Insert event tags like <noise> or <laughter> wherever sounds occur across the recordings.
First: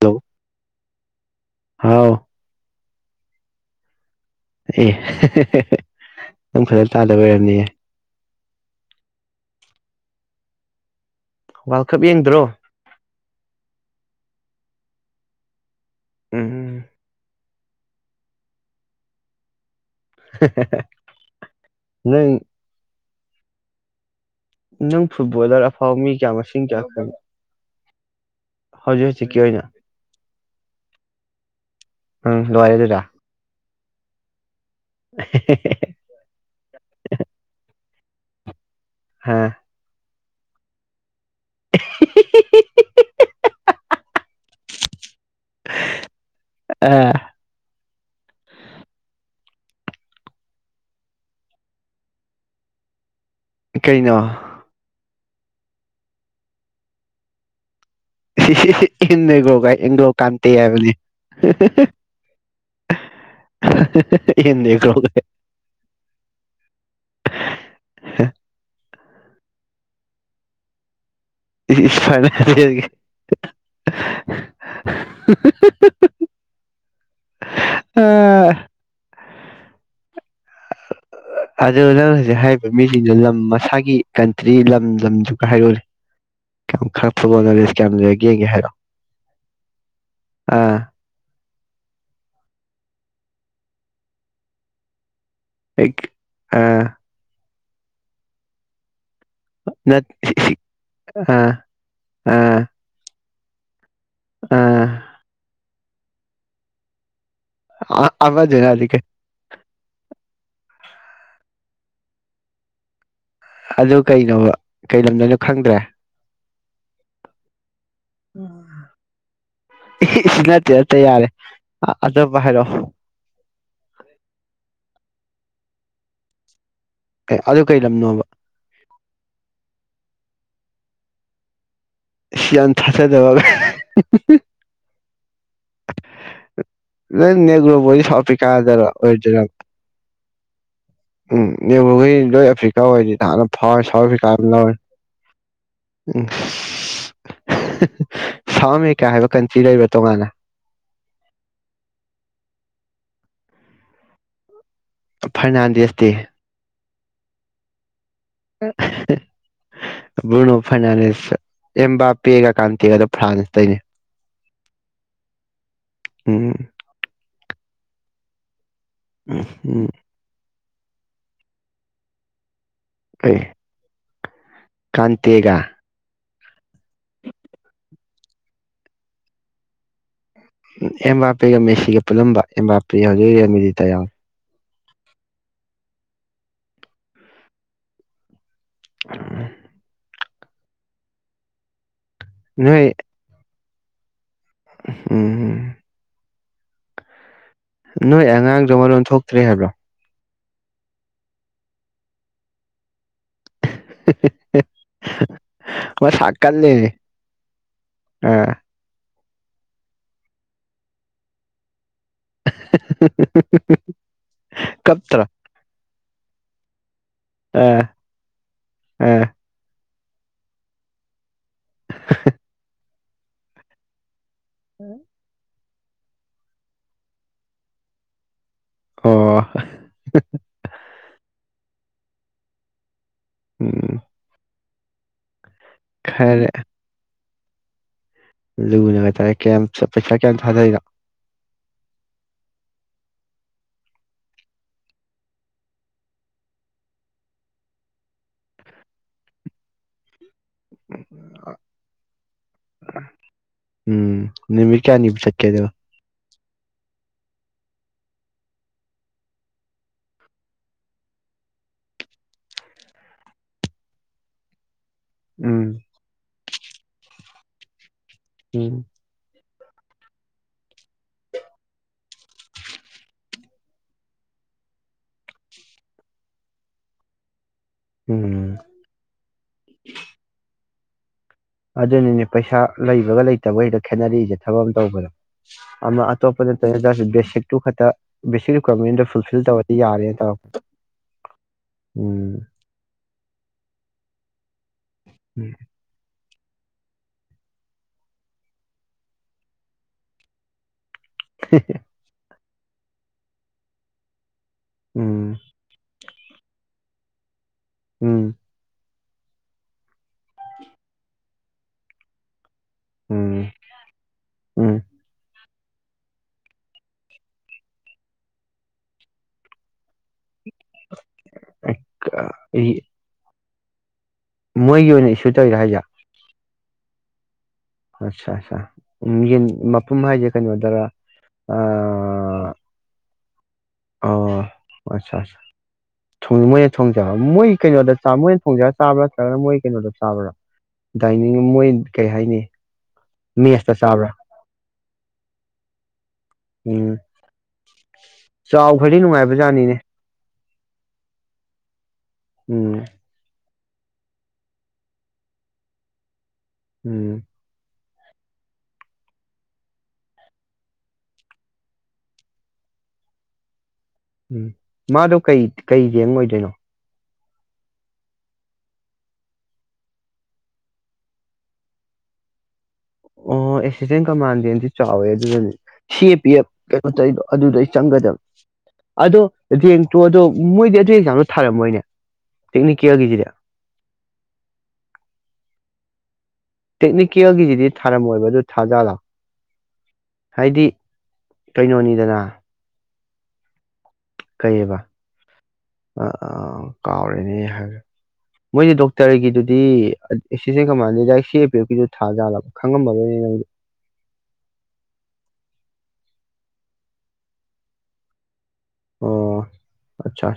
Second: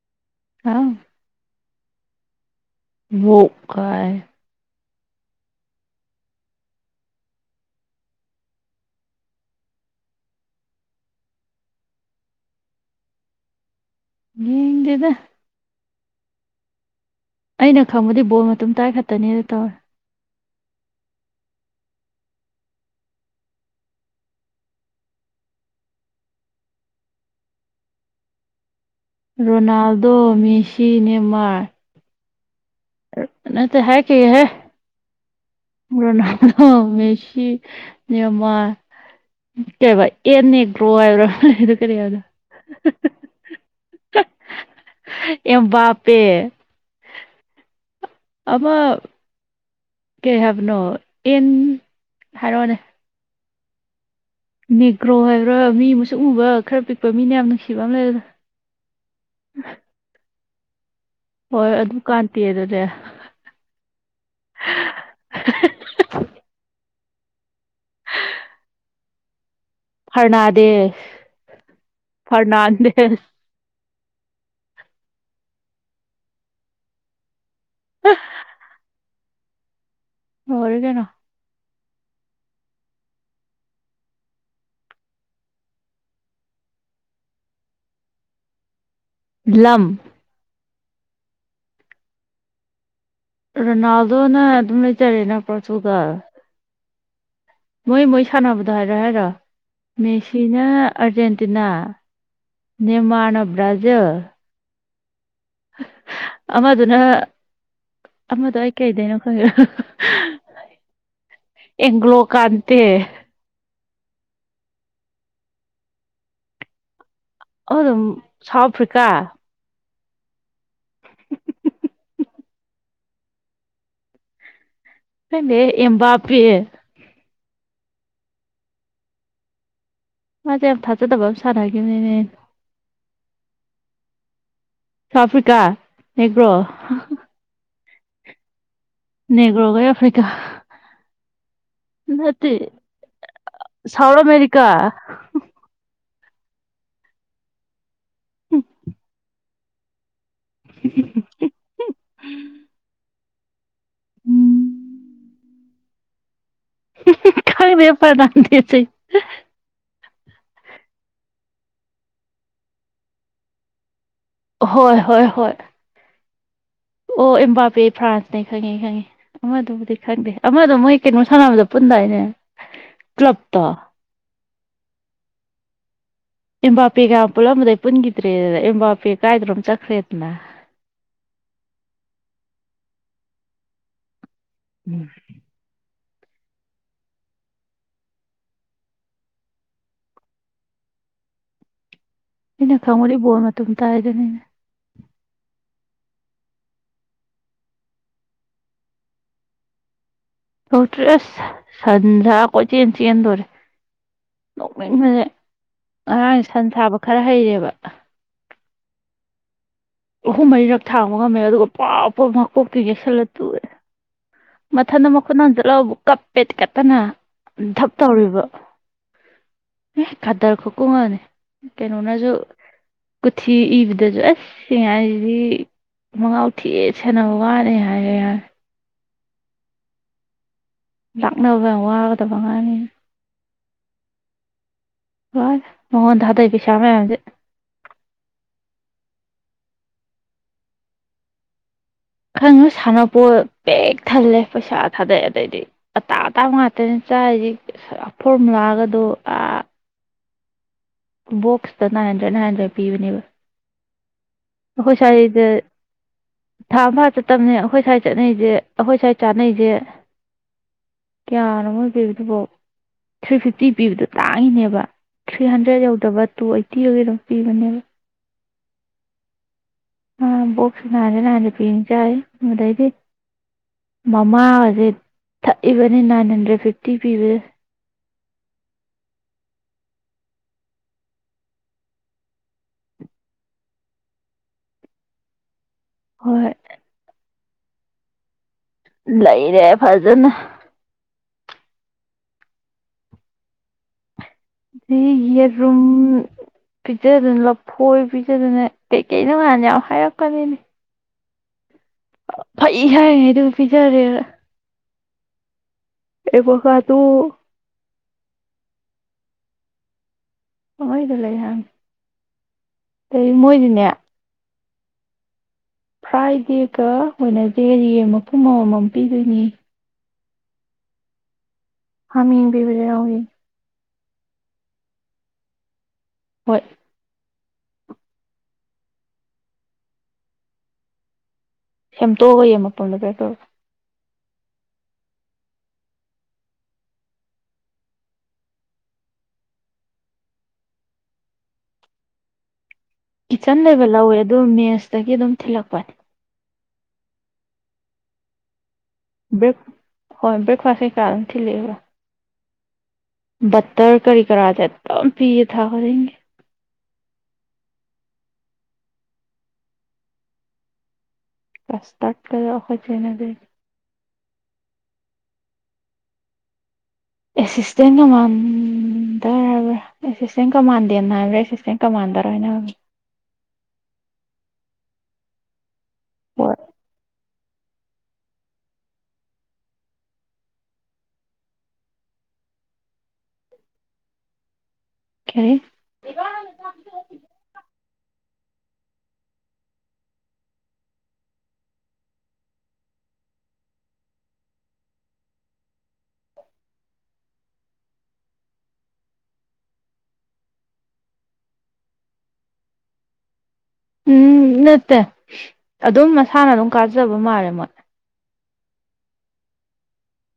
ꯍꯜꯣ ꯑꯥ ꯍꯥꯎ ꯀꯥꯏ ꯑꯦ ꯅꯪ ꯐꯖꯅ ꯇꯥꯗꯕ ꯑꯣꯏꯔꯕꯝꯅꯤꯌꯦ ꯋꯥꯔꯜ ꯀꯞ ꯌꯦꯡꯗ꯭ꯔꯣ ꯌꯦꯗꯦꯗ ꯎꯝ ꯎꯝ ꯑꯩꯅ ꯈꯪꯕꯗꯤ ꯕꯣꯜ ꯃꯇ ꯇꯥꯏ ꯈꯛꯇꯅꯦꯅ ꯇꯧꯔꯦ ꯅꯪ ꯅꯪ ꯐꯨꯠꯕꯣꯂꯔ ꯑꯐꯥꯎ ꯃꯤ ꯀꯌꯥ ꯃꯁꯤꯡ ꯀꯌꯥ ꯐꯪ ꯔꯣꯅꯥꯜꯗꯣ ꯃꯦꯁꯤ ꯅꯦꯃꯔ ꯎꯝ ꯂꯔꯦ ꯑꯗꯨꯗ ꯅꯇ ꯍꯥꯏ ꯀ ꯍꯥꯏ ꯄꯔꯣꯅꯣ ꯁꯤꯤ ꯃ ꯑ ꯀꯦꯚꯥꯏ ꯑꯦꯟꯅꯦꯛ ꯒ꯭ꯔꯣ ꯍꯥꯏꯕꯔꯣ ꯑꯗꯨ ꯀꯔꯤ ꯍꯥꯏꯗꯣ ꯌꯥꯝ ꯕꯥꯞꯄꯦ ꯑ ꯑꯃ ꯀꯩ ꯍꯥꯏꯕꯅꯣ ꯑꯦꯟ ꯍꯥꯏꯔꯛꯑꯣꯅꯦ ꯀꯩꯅꯣ ꯅꯦꯒ꯭ꯔꯣ ꯍꯥꯏꯕ꯭ꯔꯥ ꯃꯤ ꯃꯨꯁꯨꯛ ꯑꯃꯨꯕ ꯈꯔ ꯄꯤꯛꯄ ꯃꯤꯅ ꯌꯥꯝ ꯅꯨꯡꯁꯤꯕ ꯑꯃ ꯂꯩꯔ ꯁꯤ ꯏ ꯍꯒ ꯍꯒ ꯌꯦꯡ ꯀꯥꯟ ꯇꯩ ꯌꯥꯕ ꯍꯣꯏ ꯑꯗꯨ ꯀꯥꯟꯇꯦꯗꯨꯅꯦ ꯌꯦꯣ ꯍ ꯐꯔꯅꯥꯗꯦ ꯐ <unintelligible> ꯑ ꯑꯣꯏꯔ ꯀꯅ ꯑꯗꯨ ꯅꯪ ꯍꯧꯖꯤꯛ ꯍꯥꯏꯔꯤꯕ ꯃꯤꯁꯤꯡꯗꯨ ꯂꯝ ꯃꯁꯥꯒꯤ ꯀꯟꯇ꯭ꯔꯤ ꯂꯝ ꯂꯝꯗꯨꯒ ꯍꯥꯏꯔꯛꯅꯦ ꯀꯌꯥꯝ ꯈꯔ ꯐꯨꯠꯕꯣꯜ ꯅꯣꯂꯦꯖ ꯀꯌꯥꯝ ꯂꯩꯔ ꯌꯦꯡꯒꯦ ꯍꯥꯏꯔꯣꯑꯣ ꯂꯝꯪ ꯑꯥ ꯔꯅꯥꯜꯗꯣꯅ ꯑꯦꯗ ꯆꯔꯦꯅ ꯑꯩ ꯑ ꯃꯣꯏ ꯃꯣꯏ ꯁꯥꯟꯅꯕꯗꯣ ꯍꯥꯏꯔꯣ ꯍꯥꯏꯔꯣ ꯅꯠ ꯃꯦꯁꯤꯅ ꯑꯥ ꯑꯔꯖꯦꯟꯇꯤꯅꯥ ꯑꯥ ꯅꯃꯅ ꯭ꯔꯥꯜ ꯖ ꯑꯥ ꯑꯃꯗꯨꯅ ꯑ ꯑꯃꯗꯣ ꯑꯩ ꯑꯃꯗꯨꯅꯗꯤ ꯀꯩꯗꯩꯅꯣ ꯈꯪꯉ ꯑꯦꯒ꯭ꯂꯣ ꯀꯥꯟꯇꯦ ꯑꯗꯨ ꯀꯩꯅꯣ ꯀꯩꯩꯅꯣꯗꯣꯏꯅꯣ ꯈꯪꯗ꯭ꯔꯦ ꯑꯗꯨ ꯑꯗꯨꯝ ꯁꯥꯎꯠ ꯑꯐ꯭ꯔꯤꯀꯥ ꯁꯤ ꯅꯠꯇꯦ ꯅꯠꯇ ꯌꯥꯔꯦ ꯑꯗꯨꯕꯨ ꯍꯥꯏꯔꯛꯑꯣ ꯍꯦ ꯏꯕꯥꯄꯤ ꯑꯗꯨ ꯀꯔꯤ ꯂꯝꯅꯣꯕ ꯃꯥꯦ ꯌꯥꯝ ꯊꯥꯖꯦꯗꯕꯕꯥ ꯁꯥꯟꯅꯦ ꯁꯤꯌꯥꯥꯟ ꯊꯆꯗꯕ ꯍ ꯑꯥꯐ꯭ꯔꯤꯀꯥ ꯑꯦ꯭ꯔꯣ ꯕꯨꯣꯏ ꯁ ꯄꯤꯥ ꯍꯥꯏꯗꯔ ꯅꯦꯒꯣꯒ ꯌꯥ ꯐ ꯀ ꯎꯝꯕꯨꯈꯣꯏ ꯂꯣꯏ ꯑꯐ꯭ꯔꯤꯀꯥ ꯑꯣꯏꯗꯤ ꯍꯥꯟꯅ ꯐꯥꯎꯋꯦ ꯁꯥꯎꯠ ꯑꯐ꯭ꯔꯤꯀꯥ ꯑꯃ ꯂꯧꯋꯦ ꯎꯝ ꯁꯝ ꯀꯌꯥ ꯍꯥꯏꯕ ꯀꯟꯇꯤ ꯂꯩꯕ ꯇꯣꯉꯥꯟꯅ <inaudible> ꯎꯝ ꯐꯔꯅꯥꯟꯗꯦꯁ ꯗꯦ ꯈ ꯄꯗꯥꯟꯁꯤ ꯕ꯭ꯔꯨꯅꯣ ꯐꯔꯅꯥꯟꯗꯤꯁ ꯑꯕꯥ ꯄꯦꯒ ꯀꯥꯟꯇꯤꯗꯣ ꯐ꯭ꯔꯥꯟꯁꯇꯅꯦ ꯍꯣꯏ ꯍꯣꯏ ꯍꯣꯏ ꯎꯝ ꯑꯣ ꯏꯝꯕꯥꯦ ꯐ꯭ꯔꯥꯟꯁꯅꯦ ꯈꯪꯉꯦ ꯎꯝ ꯎꯝ ꯎꯗꯕꯨ ꯈꯪꯗ ꯃꯗꯣ ꯃꯣꯏ ꯀꯩꯅꯣꯝ ꯁꯥꯟꯅꯕꯗꯣ ꯄꯨꯟꯗꯥꯏꯅꯦ ꯀ ꯀ꯭ꯂꯕꯇꯣ ꯀꯥꯟꯇꯒ ꯑ ꯄꯦꯒ ꯄꯨꯜꯂꯝꯕꯗꯩ ꯄꯨꯟꯈꯤꯗ꯭ꯔꯦꯗꯅ ꯑꯦꯝ ꯄꯦ ꯀꯥꯏꯗꯅꯣꯝ ꯆꯠꯈ꯭ꯔꯦꯗꯅ ꯎ ꯑꯦꯝ ꯄꯤꯒ ꯃꯦꯁꯤꯒ ꯄꯨꯜꯂꯝꯕ ꯑꯦꯝ ꯄꯤꯒ ꯍꯧꯖꯤꯛ ꯔꯦꯜꯃꯤꯗꯤ ꯇꯌꯥ ꯎꯝ ꯎꯝ ꯍꯩꯅ ꯅꯣꯏ ꯈꯪ ꯃꯔꯤꯕꯣ ꯑꯗꯨꯝ ꯇꯥꯏꯗꯅꯤꯅꯦ ꯎꯝ ꯅꯣꯏ ꯑꯉꯥꯡꯖ ꯃꯔ ꯂꯣꯟ ꯊꯣꯛꯇ꯭ꯔꯦ ꯍꯥꯏꯕ꯭ꯔꯣ ꯊꯣꯛꯣꯛꯇꯔ ꯁꯗꯥ ꯀꯣ ꯆ ꯆꯦꯟꯗꯧꯔꯦ ꯅꯣꯛꯃꯤꯅꯁ ꯃꯁꯥ ꯉꯔꯥꯡꯁꯦ ꯀꯟ ꯁꯟ ꯂꯩꯔꯦ ꯁꯥꯕ ꯈꯔ ꯍꯩꯔꯦꯕ ꯑꯥ ꯑꯍꯨꯝ ꯃꯔꯤꯔꯛ ꯊꯥꯡꯕ ꯉꯝꯃꯦ ꯑꯗꯨꯒ ꯄꯥꯄ ꯃꯥ ꯀꯣꯛꯄꯤꯒꯦꯁꯂ ꯇꯨꯑꯦ ꯃꯊꯟ ꯀꯞꯇ꯭ꯔꯣ ꯃꯈꯨꯠꯅ ꯖꯠ ꯕꯨꯛꯞꯄꯦꯠ ꯀꯇꯅ ꯑꯥ ꯗꯞ ꯇꯧꯔꯤꯕ ꯑꯥ ꯑꯦ ꯀꯗꯔ ꯈꯨꯀꯨꯡ ꯑꯝꯅꯦ ꯀꯩꯅꯣꯅꯁꯨ ꯀꯨꯊꯤ ꯏꯕꯗꯁꯨ ꯑꯁ ꯁꯤꯌꯥꯗꯤ ꯃꯉꯥꯎ ꯊꯤꯍꯦ ꯁꯦꯟꯅꯕ ꯋꯥꯅꯤ ꯍꯥꯏꯔꯛ ꯑꯦ ꯍꯥꯏ ꯑꯣ ꯂꯥꯛꯅꯕ ꯌꯥꯝ ꯋꯥꯒꯗꯕ ꯉꯥꯡꯅꯤ ꯎꯝ ꯃꯉꯣꯟ ꯊꯥꯗꯩ ꯈꯔ ꯄꯩꯁꯥ ꯃꯌꯥꯝꯁꯦ ꯂꯨꯅꯒ ꯇꯧꯔꯦ ꯀꯌꯥꯝ ꯄꯩꯁꯥ ꯀꯌꯥꯝ ꯊꯥꯗꯩꯅꯣ ꯈꯪꯗꯦ ꯁꯥꯟꯅꯄꯣ ꯄꯤꯛ ꯊꯜꯂꯦ ꯄꯩꯁꯥ ꯊꯥꯗꯩꯑꯦ ꯑꯗꯩꯗꯤ ꯑꯇꯥꯡ ꯑꯇꯥꯡꯕ ꯉꯥꯛꯇꯅ ꯆꯥꯏꯔꯤꯁꯤ ꯐꯣꯔꯃꯨꯂꯥꯒꯗꯣ ꯕꯣꯛꯁꯇ ꯅꯥꯏꯟ ꯍꯟꯗ꯭ꯔꯦꯗ ꯅꯥꯏꯟ ꯍꯟꯗ꯭ꯔꯦꯗ ꯄꯤꯕꯅꯦꯕ ꯎꯝ ꯅꯨꯃꯤꯠ ꯑꯣ ꯀꯌꯥꯅꯤꯕꯨ ꯆꯠꯀꯦ ꯁꯥꯏꯗ ꯑꯗꯨꯒ ꯊꯥꯡ ꯑꯝ ꯐꯥꯅ ꯆꯠ ꯇꯝꯅꯦ ꯑꯩꯈꯣꯏ ꯁ꯭ꯋꯥꯏꯠ ꯆꯠꯅꯩꯁꯦ ꯑꯩꯈꯣꯏ ꯁ꯭ꯋꯥꯏꯠ ꯆꯥꯅꯩꯁꯦ ꯀꯌꯥꯅꯣꯃꯣ ꯄꯤꯕꯗꯨꯐꯥꯎ ꯊ꯭ꯔꯤ ꯐꯤꯐꯇꯤ ꯄꯤꯕꯗꯣ ꯇꯥꯡꯉꯤꯅꯦꯕ ꯊ꯭ꯔꯤ ꯎꯝ ꯍꯟꯗ꯭ꯔꯦꯗ ꯌꯧꯗꯕ ꯇꯨ ꯑꯩꯠꯇꯤꯔ ꯀꯩꯅꯣ ꯐ ꯅꯤꯕ ꯎꯝ box nine hundred nine hundred ꯄꯤꯕꯅꯤ ꯆꯥꯏꯁꯦ ꯑꯗꯨꯗꯩꯗꯤ ꯃꯃꯥꯒꯁꯦ ꯊꯛꯏꯕꯅꯤ ꯅꯥꯏꯟ ꯍꯟꯗ꯭ꯔꯦꯠ ꯐꯤꯐꯇꯤ ꯄꯤꯕꯁꯦ ꯎꯝ ꯑꯗꯨꯅꯤꯅꯦ ꯄꯩꯁꯥ ꯂꯩꯕꯒ ꯂꯩꯇꯕ <unintelligible> ꯈꯦꯠꯅꯔꯛꯏꯁꯦ ꯊꯕꯛ ꯑꯃ ꯇꯧꯕꯗ ꯑꯃꯝ ꯍꯣꯏ ꯑꯇꯣꯞꯗ <unintelligible> ꯕꯦꯁꯤꯛ ꯑ <unintelligible> ꯐꯨꯜꯐꯤꯜ ꯂꯩꯔꯦ ꯇꯧꯔꯗꯤ ꯌꯥꯔꯦ ꯐꯖꯅ ꯇꯧꯔꯛꯄꯗꯣ ꯎꯝ ꯎꯝ ꯌꯦꯔꯨꯝ ꯄꯤꯖꯗꯅ ꯂꯐꯣꯏ ꯄꯤꯖꯗꯅ ꯀꯩꯀꯩ ꯅꯉꯥꯟ ꯌꯥꯝ ꯍꯥꯏꯔꯛꯄꯅꯤꯅꯦ <inaudible> ꯐꯩ ꯍꯥꯏꯔꯤꯉꯩꯗꯨ ꯄꯤꯖꯔꯦ ꯎꯝ ꯑꯦ ꯄꯣꯁꯥꯗꯨꯨ ꯎꯝ ꯍꯣꯏꯗ ꯂꯩ ꯌꯥꯥꯡ ꯗꯩ ꯎꯝ ꯃꯣꯏꯗꯤꯅꯦ ꯎꯝ ꯐ꯭ꯔꯥꯏꯗꯦꯒ ꯋꯦꯅꯁꯗꯦꯒ ꯌꯦꯡ ꯃꯄꯨꯝ ꯑꯃꯃꯝ ꯄꯤꯗꯣꯏꯅꯤ <inaudible> ꯍꯥꯃꯤ ꯄꯕꯖꯥ ꯍꯧꯒꯤ ꯃꯣꯏꯒꯤ ꯑꯣꯏꯅ ꯏꯁꯨ ꯇꯧꯋꯤꯔ ꯍꯥꯏꯖꯦ ꯍꯣꯏ ꯑꯠꯆꯥ ꯑꯆꯥ ꯎꯝ ꯌꯦꯟ ꯃꯐꯝ ꯍꯥꯏꯁꯦ ꯀꯩꯅꯣꯗꯔ ꯁꯦꯝꯇꯣꯛꯑꯒ ꯌꯦꯟ ꯃꯄꯨꯝꯗꯣ ꯄꯤꯔꯛ ꯇꯨꯏꯕ ꯑ ꯑꯠꯆꯥ ꯑ ꯃꯣꯏꯅ ꯊꯣꯡꯖꯕ ꯃꯣꯏꯒꯤ ꯀꯩꯅꯣꯗ ꯃꯣꯏꯅ ꯊꯣꯡꯖꯕ ꯆꯥꯕ꯭ꯔꯥ ꯅꯠꯇ꯭ꯔꯒꯅ ꯃꯣꯏꯒꯤ ꯀꯩꯅꯣꯗ ꯆꯥꯕ꯭ꯔꯥ ꯗꯥꯏꯅꯤꯡ ꯃꯣꯏ ꯀꯩ ꯍꯥꯏꯅꯤ ꯀꯤꯠꯆꯟ ꯃꯦꯁꯇ ꯂꯩꯕ ꯆꯥꯕ꯭ꯔꯥ ꯂꯧꯋꯦ ꯑꯗꯨ ꯃꯦꯁꯇꯒꯤ ꯑꯗꯨꯝ ꯊꯤꯜꯂꯛꯄꯅꯦ ꯎꯝ ꯆꯥꯎ ꯍꯣꯏꯗꯤ ꯕ꯭ꯔꯦꯛ ꯅꯨꯡꯉꯥꯏꯕꯖꯥꯠꯅꯤꯅꯦ ꯍꯣꯏ ꯕ꯭ꯔꯦꯛꯐꯥꯁ ꯀꯩꯀꯥ ꯑꯗꯨꯝ ꯊꯤꯜꯂꯛꯑꯦꯕ ꯎꯝ ꯠꯇꯔ ꯀꯔꯤ ꯀꯔꯥꯗꯦ ꯑꯦꯝ ꯄꯤꯌꯦ ꯊꯥꯖꯅꯤꯡꯒꯦ ꯎꯝ ꯀꯁꯠꯀꯍꯖꯤꯅ ꯂꯩ ꯎꯝ ꯃꯥꯗꯣ ꯀꯩ ꯀꯩ ꯔꯦꯡꯛ ꯑꯣꯏꯗꯣꯏꯅꯣ ꯑꯦꯁꯤꯁꯇꯦꯟ ꯀꯃꯥꯟꯗꯔ ꯍꯥꯏꯕ꯭ꯔꯥ ꯑꯦꯁꯤꯁꯇꯦꯟ ꯀꯃꯥꯟꯗꯦꯟ ꯍꯥꯏꯕ꯭ꯔꯥ ꯑꯦꯁꯤꯁꯇꯦꯟ ꯀꯃꯥꯟꯗꯔ ꯍꯥꯏꯅꯕꯅꯦ ꯑꯣ ꯑꯦꯁꯤꯁꯇꯦꯟ ꯀꯃꯥꯟꯗꯦꯟꯗꯤ ꯆꯥꯎꯋꯦ ꯑꯗꯨꯅꯅꯤ ꯁꯤ ꯑꯦ ꯄꯤ ꯍꯣꯏ ꯑꯦꯐ ꯀꯩꯅꯣ ꯇꯧꯗꯣ ꯑꯗꯨꯗꯩ ꯆꯪꯒꯗꯕ ꯑꯗꯣ ꯔꯦꯡꯛꯇꯣ ꯑꯗꯣ ꯃꯣꯏꯗꯤ ꯑꯗꯨ ꯑꯦꯛꯖꯥꯝꯗꯣ ꯊꯥꯔꯝꯃꯣꯏꯅꯦ ꯇꯦꯛꯅꯤꯀꯦꯜꯒꯤꯁꯤꯗ ꯀ ꯊꯥꯖꯂꯣꯑꯣ ꯍꯥꯏꯗꯤ ꯀꯩꯅꯣꯅꯤꯗꯅ ꯀꯩꯕ ꯑ ꯑ ꯀꯥꯎꯔꯦꯅꯦ ꯍꯥꯏꯔꯦ ꯃꯣꯏꯁ ꯗꯣꯛꯇꯔꯒꯤꯗꯨꯗꯤ ꯑꯦꯁꯤꯁꯇꯦꯟ ꯀꯃꯥꯟꯦꯗ ꯁꯤ ꯑꯦ ꯄꯤ ꯑꯦꯐ ꯀꯤꯗꯨ ꯊꯥꯖꯥꯜꯂꯕ ꯈꯪꯉꯝꯃꯔꯣꯏꯅꯦ ꯅꯪꯗꯤ ꯎꯝ ꯅꯠꯇꯦ ꯑꯗꯨꯝ ꯃꯁꯥꯅ ꯑꯗꯨꯝ ꯀꯥꯖꯕ ꯃꯥꯜꯂꯦ ꯃꯣꯏ ꯑꯣ ꯑꯆꯥ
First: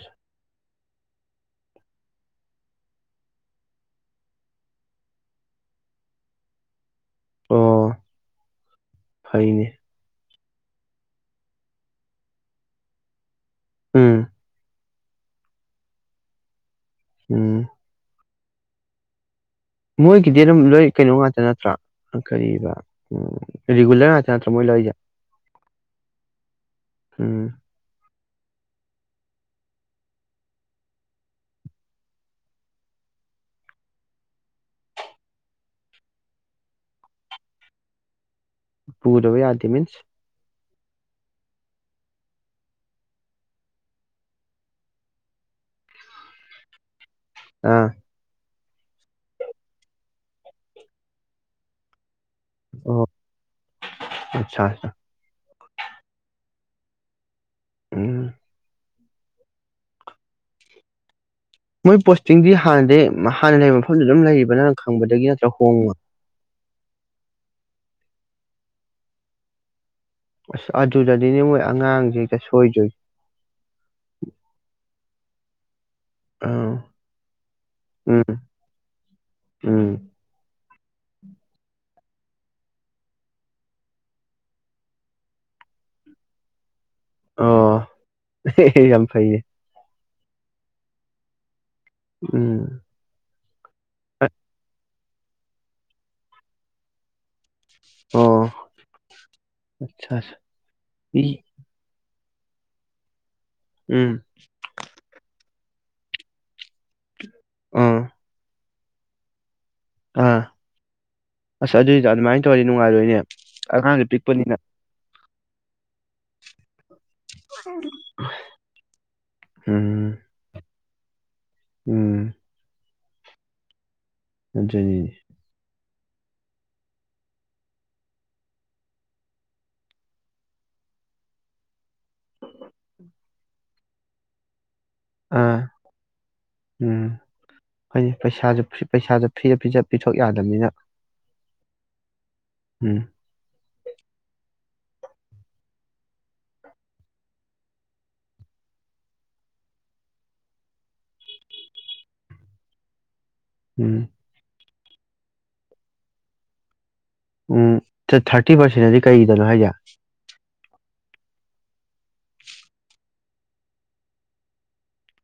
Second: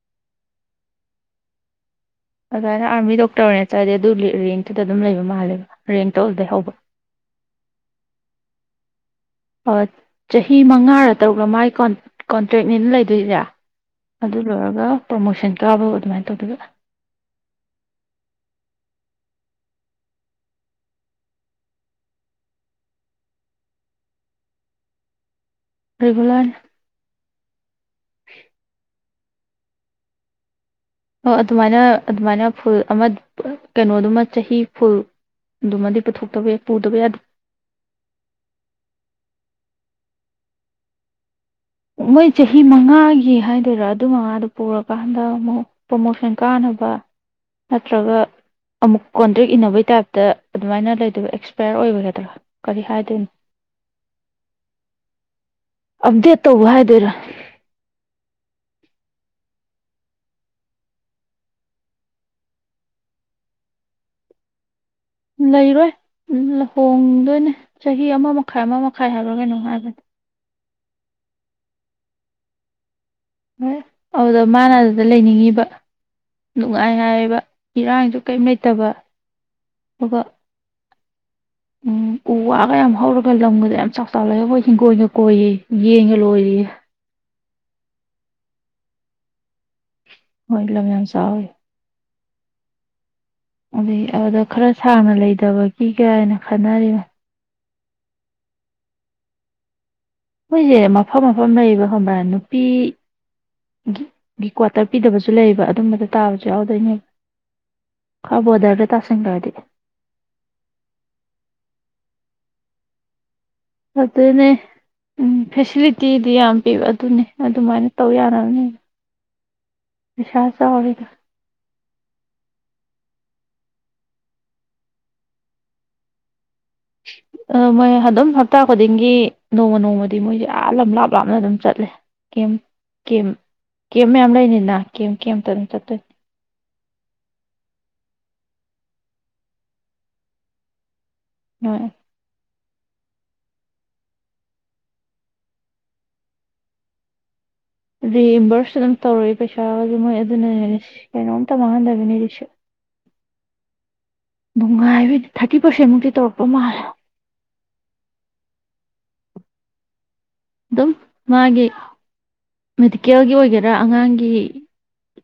ꯑꯗꯨꯃꯥꯏꯅ ꯑꯥꯔꯃꯤ ꯗꯣꯛꯇꯔ ꯑꯣꯏꯅ ꯆꯠꯂꯗꯤ ꯑꯗꯨ ꯔꯦꯡꯛꯇꯨꯗ ꯑꯗꯨꯝ ꯂꯩꯕ ꯃꯥꯜꯂꯦꯕ ꯔꯦꯡꯛꯇꯣ ꯑꯗꯨꯗꯩ ꯍꯧꯕ ꯑꯣ ꯐꯩꯅꯦ ꯑ ꯆꯍꯤ ꯃꯉꯥꯔ ꯇꯔꯨꯛꯂ ꯃꯥꯒꯤ ꯀꯣꯟꯇ꯭ꯔꯦꯛꯅꯤꯅ ꯂꯩꯗꯣꯏꯖꯦ ꯎꯝ ꯑꯗꯨꯗꯒ ꯄ꯭ꯔꯣꯃꯣꯁꯟ ꯀꯥꯕ ꯑꯗꯨꯃꯥꯏꯅ ꯇꯧꯗꯨꯏꯕ ꯎꯝ ꯃꯣꯏꯒꯤꯗꯤ ꯑꯗꯨꯝ ꯂꯣꯏ ꯀꯩꯅꯣ ꯉꯥꯛꯇ ꯅꯠꯇ꯭ꯔꯥ ꯀꯔꯤꯕ ꯎꯝ ꯔꯤꯒꯨꯂꯔ ꯉꯥꯛꯇ ꯅꯠꯇ꯭ꯔꯥ ꯃꯣꯏ ꯂꯣꯏꯁꯦ ꯔꯤꯒꯨꯂꯔꯅꯤ ꯎꯝ ꯑꯣ ꯑꯗꯨꯃꯥꯏꯅ ꯑꯗꯨꯃꯥꯏꯅ ꯐꯨꯜ ꯑꯃ ꯀꯩꯅꯣꯗꯨꯃ ꯆꯍꯤ ꯐꯨꯜꯗꯨꯃꯗꯤ ꯄꯨꯊꯣꯛꯇꯕ ꯄꯨꯗꯕ ꯌꯥꯗꯦ ꯄꯨꯗꯕ ꯌꯥꯗꯦ ꯃꯤꯟꯁ ꯃꯣꯏ ꯆꯍꯤ ꯃꯉꯥꯒꯤ ꯍꯥꯏꯗꯣꯏꯔꯥ ꯑꯗꯨ ꯃꯉꯥꯗꯨ ꯄꯨꯔꯀꯥꯟꯗ ꯑꯃꯨꯛ ꯄ꯭ꯔꯣꯃꯣꯁꯟ ꯀꯥꯅꯕ ꯑꯥ ꯅꯠꯇ꯭ꯔꯒ ꯑꯃꯨꯛ ꯀꯣꯟꯇ꯭ꯔꯦꯛ ꯏꯟꯅꯕꯩ ꯇꯥꯏꯞꯇ ꯑꯗꯨꯃꯥꯏꯅ ꯂꯩꯗꯕ ꯑꯦꯛꯁꯄꯌꯔ ꯑꯣꯏꯕꯒꯗ꯭ꯔꯥ ꯀꯔꯤ ꯍꯥꯏꯗꯣꯏꯅꯣ <unintelligible> ꯑꯐꯗꯦꯠ ꯇꯧ ꯍꯥꯏꯗꯣꯏꯔꯥ ꯎꯝ ꯃꯣꯏ ꯄꯣꯁꯇꯤꯡꯗꯤ ꯍꯥꯟꯅꯗꯩ ꯍꯥꯟꯅ ꯂꯩꯕ ꯃꯐꯝꯗꯨ ꯑꯗꯨꯝ ꯂꯩꯔꯤꯕ ꯈꯪꯕꯗꯒꯤ ꯅꯠꯇ꯭ꯔ ꯂꯩꯔꯣꯏ ꯍꯣꯡꯕ ꯍꯣꯡꯗꯣꯏꯅꯦ ꯆꯍꯤ ꯑꯃ ꯃꯈꯥꯏ ꯑꯃ ꯃꯈꯥꯏ ꯍꯥꯏꯕꯔ ꯀꯩꯅꯣꯝ ꯍꯥꯏꯕꯅꯦ ꯑꯁ ꯑꯗꯨꯗꯗꯤꯅꯦ ꯃꯣꯏ ꯑꯉꯥꯡꯁꯤ ꯍꯦꯛꯇ ꯁꯣꯏꯗꯣꯏ ꯍꯣꯏ ꯑꯗꯨꯗ ꯃꯥꯅ <unintelligible> ꯂꯩꯅꯤꯡꯉꯤꯕ ꯑꯥ ꯅꯨꯡꯉꯥꯏ ꯍꯥꯏꯌꯦꯕ ꯏꯔꯥꯡꯖꯨ ꯎꯝ ꯀꯔꯤꯝ ꯂꯩꯇꯕ ꯎꯝ ꯑꯗꯨꯒ ꯎꯝ ꯎ ꯋꯥꯒ ꯌꯥꯝ ꯍꯧꯔꯒ ꯂꯝꯒꯗꯣ ꯌꯥꯝ ꯆꯥꯎ ꯆꯥꯎ ꯂꯩꯔꯒ ꯍꯣꯏ ꯍꯤꯡꯒꯣꯜꯒ ꯀꯣꯏꯌꯦ ꯌꯦꯟꯒ ꯂꯣꯏꯔꯤꯌꯦ ꯑꯣ <unintelligible> ꯌꯥꯝ ꯐꯩꯌꯦ ꯍꯣꯏ ꯂꯝ ꯌꯥꯝ ꯆꯥꯎꯋꯤ ꯎꯝ ꯑꯗꯩ ꯑꯗꯨꯗ ꯈꯔ ꯁꯥꯡꯅ ꯂꯩꯊꯕꯒꯤ ꯀꯥꯏꯅ ꯈꯟꯅꯔꯤꯕꯅꯤ ꯑꯣ <inaudible> ꯃꯣꯏꯁꯦ ꯃꯐꯝ ꯏ ꯃꯐꯝ ꯂꯩꯕ <unintelligible> ꯅꯨꯄꯤ ꯎꯝ <unintelligible> ꯒꯤ ꯀꯨ꯭ꯋꯥꯇꯔ ꯄꯤꯗꯕꯖꯨ ꯂꯩꯌꯦꯕ ꯑꯗꯨꯝꯕꯗ ꯇꯥꯕꯖꯨ ꯌꯥꯎꯗꯣꯏꯅꯦꯕ ꯑꯥ <inaudible> ꯈꯔ ꯕꯣꯔꯗꯔꯒ ꯇꯥꯁꯟꯒ꯭ꯔꯗꯤ ꯑꯥ ꯑꯁ ꯑꯗꯨꯏ ꯑꯗꯨꯃꯥꯏꯅ ꯇꯧꯔꯗꯤ ꯅꯨꯡꯉꯥꯏꯔꯣꯏꯅꯦ ꯑꯉꯥꯡꯁꯨ ꯑꯗꯨꯅꯦ ꯄꯤꯛꯄꯅꯤꯅ ꯎꯝ ꯐꯦꯁꯤꯂꯤꯇꯤꯗꯤ ꯌꯥꯝ ꯄꯤꯕ ꯑꯗꯨꯅꯦ ꯑꯗꯨꯃꯥꯏꯅ ꯇꯧ ꯌꯥꯔꯕꯅꯤ ꯎꯝ ꯄꯩꯁꯥ ꯆꯥꯎꯔꯤ ꯎꯝ ꯑꯗꯨꯅꯤꯅꯦ ꯑꯗꯨ ꯃꯣꯏ ꯑꯗꯨꯝ ꯍꯞꯇꯥ ꯈꯨꯗꯤꯡꯒꯤ ꯅꯣꯡꯃ ꯅꯣꯡꯃꯗꯤ ꯃꯣꯏꯁꯦ ꯑꯥ ꯂꯝ ꯂꯥꯞ ꯂꯥꯞꯅ ꯑꯗꯨꯝ ꯆꯠꯂꯦ ꯀꯦꯝ ꯀꯦꯝ ꯀꯦꯝ ꯃꯌꯥꯝ ꯂꯩꯅꯤꯅ ꯀꯝ ꯀꯝ ꯑꯥ ꯇꯔꯝ ꯇ ꯎꯝ ꯍꯥꯏꯗꯤ ꯄꯩꯁꯁꯨ ꯄꯩꯁꯥꯁꯨ ꯐ꯭ꯔꯤ ꯄꯤꯊꯣꯛ ꯌꯥꯗꯕꯅꯤꯅ ꯍꯣꯏ ꯎꯝ ꯔꯤꯏꯝꯕ꯭ꯔꯁ ꯑꯗꯨꯝ ꯇꯧꯔꯛꯏ ꯄꯩꯁꯥ ꯑꯗꯨ ꯃꯣꯏ ꯑꯗꯨꯅꯅꯦꯅꯦ ꯀꯩꯅꯣꯝꯇ ꯃꯥꯡꯍꯟꯗꯕꯤꯅꯦꯁꯨ ꯎꯝ ꯅꯨꯡꯉꯥꯏꯕꯩꯗꯤ ꯊꯥꯔꯇꯤ ꯄꯥꯔꯁꯦꯟꯃꯨꯛꯇꯤ ꯇꯧꯔꯛꯄ ꯃꯥꯜꯂꯦ ꯎꯝ ꯊꯥꯔꯇꯤ ꯄꯥꯔꯁꯦꯟꯗꯤ ꯀꯩꯗꯅꯣ ꯍꯥꯏꯁꯦ ꯑꯗꯨꯝ ꯃꯥꯒꯤ ꯃꯦꯗꯤꯀꯦꯜꯒꯤ ꯑꯣꯏꯒꯦꯔꯥ ꯑꯉꯥꯡꯒꯤ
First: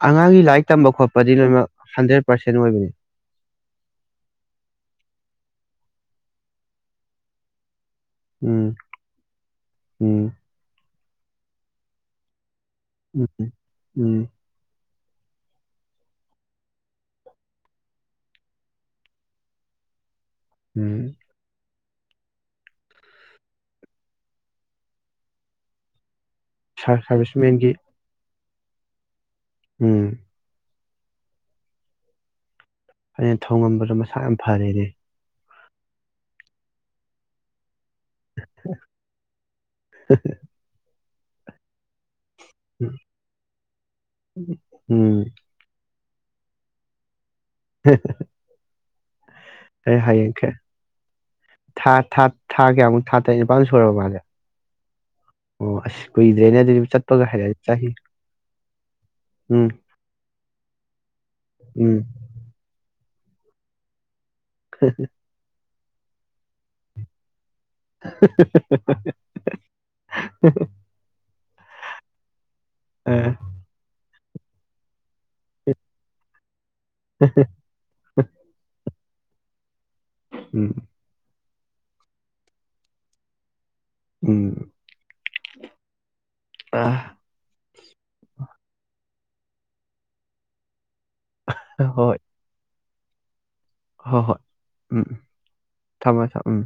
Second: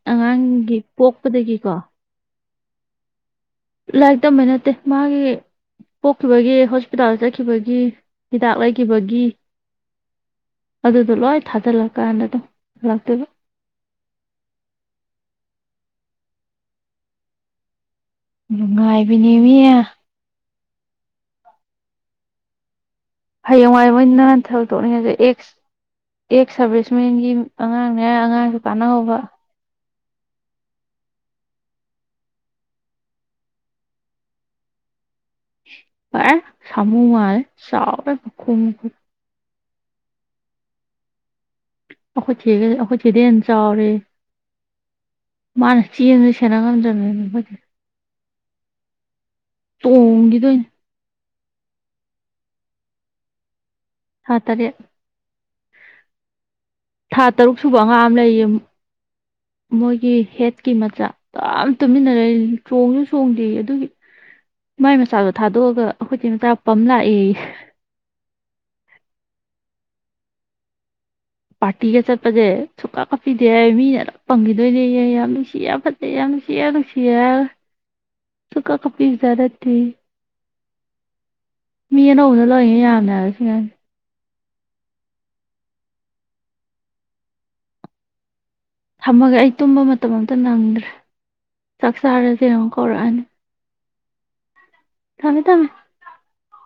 ꯑꯉꯥꯡꯒꯤ ꯂꯥꯏꯔꯤꯛ ꯇꯝꯕ ꯈꯣꯠꯄꯗꯤ ꯂꯣꯏꯅꯃꯛ ꯍꯟꯗ꯭ꯔꯦꯠ ꯄꯔꯁꯦꯟꯠ ꯑꯣꯏꯕꯅꯤ ꯂꯥꯏꯔꯤꯛ ꯇꯝꯕ ꯅꯠꯇꯦ ꯃꯥꯒꯤ ꯄꯣꯛꯈꯤꯕꯒꯤ ꯍꯣꯁꯄꯤꯇꯥꯜ ꯆꯠꯈꯤꯕꯒꯤ꯫ ꯍꯤꯗꯥꯛ ꯎꯝ ꯂꯩꯈꯤꯕꯒꯤ꯫ ꯎꯝ ꯑꯗꯨꯗꯣ ꯂꯣꯏ ꯊꯥꯖꯜꯂꯀꯥꯟꯗ ꯑꯗꯨꯝ꯫ ꯍꯜꯂꯛꯇꯣꯏꯕ ꯎꯝ ꯎꯝ꯫ ꯂꯅꯨꯡꯉꯥꯏ ꯄꯅꯤꯃꯤꯌꯦ ꯎꯝ꯫ ꯍꯌꯦꯡꯋꯥꯏ ꯃꯣꯏ ꯅꯍꯟꯊꯕ ꯇꯣꯛꯅꯤꯡꯉꯁꯦ ꯑꯦꯛꯁ ꯑꯦꯛꯁ ꯁꯥꯔ ꯁꯔꯚꯤꯁꯃꯦꯟꯒꯤ ꯁꯥꯔꯚꯤꯁꯃꯦꯟꯒꯤ ꯑꯉꯥꯡꯅꯦ ꯑꯉꯥꯡ꯫ ꯇꯥꯟꯅꯍꯧꯕ꯫ ꯎꯝ꯫ ꯑꯩꯅ ꯊꯣꯡꯉꯝꯕꯗꯣ ꯃꯁꯥ ꯌꯥꯝ ꯐꯔꯦꯅꯦ꯫ ꯐꯔꯦ ꯁꯃꯨꯥ ꯃꯥꯜꯂꯦ ꯆꯥꯎ <unintelligible> <inaudible> ꯑꯩꯈꯣꯏ ꯆꯦꯒ ꯎꯝ ꯑꯩꯈꯣꯏ ꯆꯦꯗꯩꯩ ꯍꯦꯟꯅ ꯆꯥꯎꯔꯦ ꯎꯝ ꯃꯥꯅ꯫ ꯁꯤꯖꯤꯁꯨ ꯁꯅꯥ ꯀꯥꯡꯒꯝꯖꯅ <inaudible> ꯑꯦ ꯍꯌꯦꯡꯈꯦ ꯇꯣꯡꯈꯤꯗꯣꯏꯅꯤ ꯊꯥ ꯊꯥꯠ ꯊꯥ ꯀꯦꯃ ꯊ ꯇꯅꯤ ꯁꯨꯔꯕꯣ ꯃꯥꯁꯦ ꯊꯥ ꯇꯔꯦꯠ ꯑꯣ ꯑꯁ ꯀꯨꯏꯗ꯭ꯔꯦꯅꯦ ꯑꯗꯨꯗꯤ ꯆꯠ ꯊꯥ ꯇꯔꯨꯛ ꯁꯨꯕ ꯑꯉꯥꯡ ꯑꯃ ꯂꯩꯌꯦ ꯎꯝ ꯃꯣꯏꯒꯤ ꯍꯦꯠꯀꯤ ꯃꯆꯥ ꯌꯥꯝ ꯎꯝ ꯇꯨꯃꯤꯟꯅ ꯂꯩ ꯆꯣ ꯆꯣꯡꯁꯨ ꯆꯣꯡꯗꯦ ꯑꯗꯨꯒꯤ꯫ ꯃꯥꯏ ꯃꯆꯥꯗꯣ ꯊꯥꯗꯣꯛꯑꯒ꯫ ꯑꯩꯈꯣꯏ ꯆꯦ ꯃꯆꯥ ꯄꯝ ꯂꯥꯛꯑꯦꯌꯦ꯫ <inaudible> ꯄꯥꯇꯤꯒꯦ ꯆꯠ ꯄꯖꯦ ꯊꯨꯀꯥ ꯀꯥꯄꯤ ꯑ ꯗ ꯏꯃꯤ ꯄꯝꯒꯤꯗꯣꯏꯅꯦꯌꯦꯌꯥꯌꯥ꯫ ꯅꯨꯡꯁꯤꯌꯥ ꯐꯠꯇꯌꯥꯅꯅꯨꯡꯁꯤꯌꯥꯅꯅꯨꯡꯁꯤꯌꯥ ꯁꯀ ꯄꯤꯛꯖꯥꯗ ꯊꯤ ꯎꯝ꯫ ꯃꯤꯅꯧꯗ ꯂ ꯌꯥꯅ ꯂ ꯁꯤ ꯎꯝ꯫ ꯑꯥ꯫ ꯊꯝꯃꯒꯦ ꯑꯩ ꯇꯨꯝꯕ ꯃꯇꯝ ꯑꯝꯇ ꯅꯪꯗ꯭ꯔꯦ꯫ ꯆꯥꯛ ꯍꯣꯏ ꯆꯥꯔꯁꯤ ꯌꯦꯡꯉꯣ ꯀꯧꯔꯛꯑꯅꯤ꯫ ꯍꯣꯏ ꯍꯣꯏ ꯎꯝ ꯎꯝ ꯊꯝꯃꯦ ꯊꯝꯃꯦ ꯊꯝꯃꯣ ꯊꯝ ꯎꯝ꯫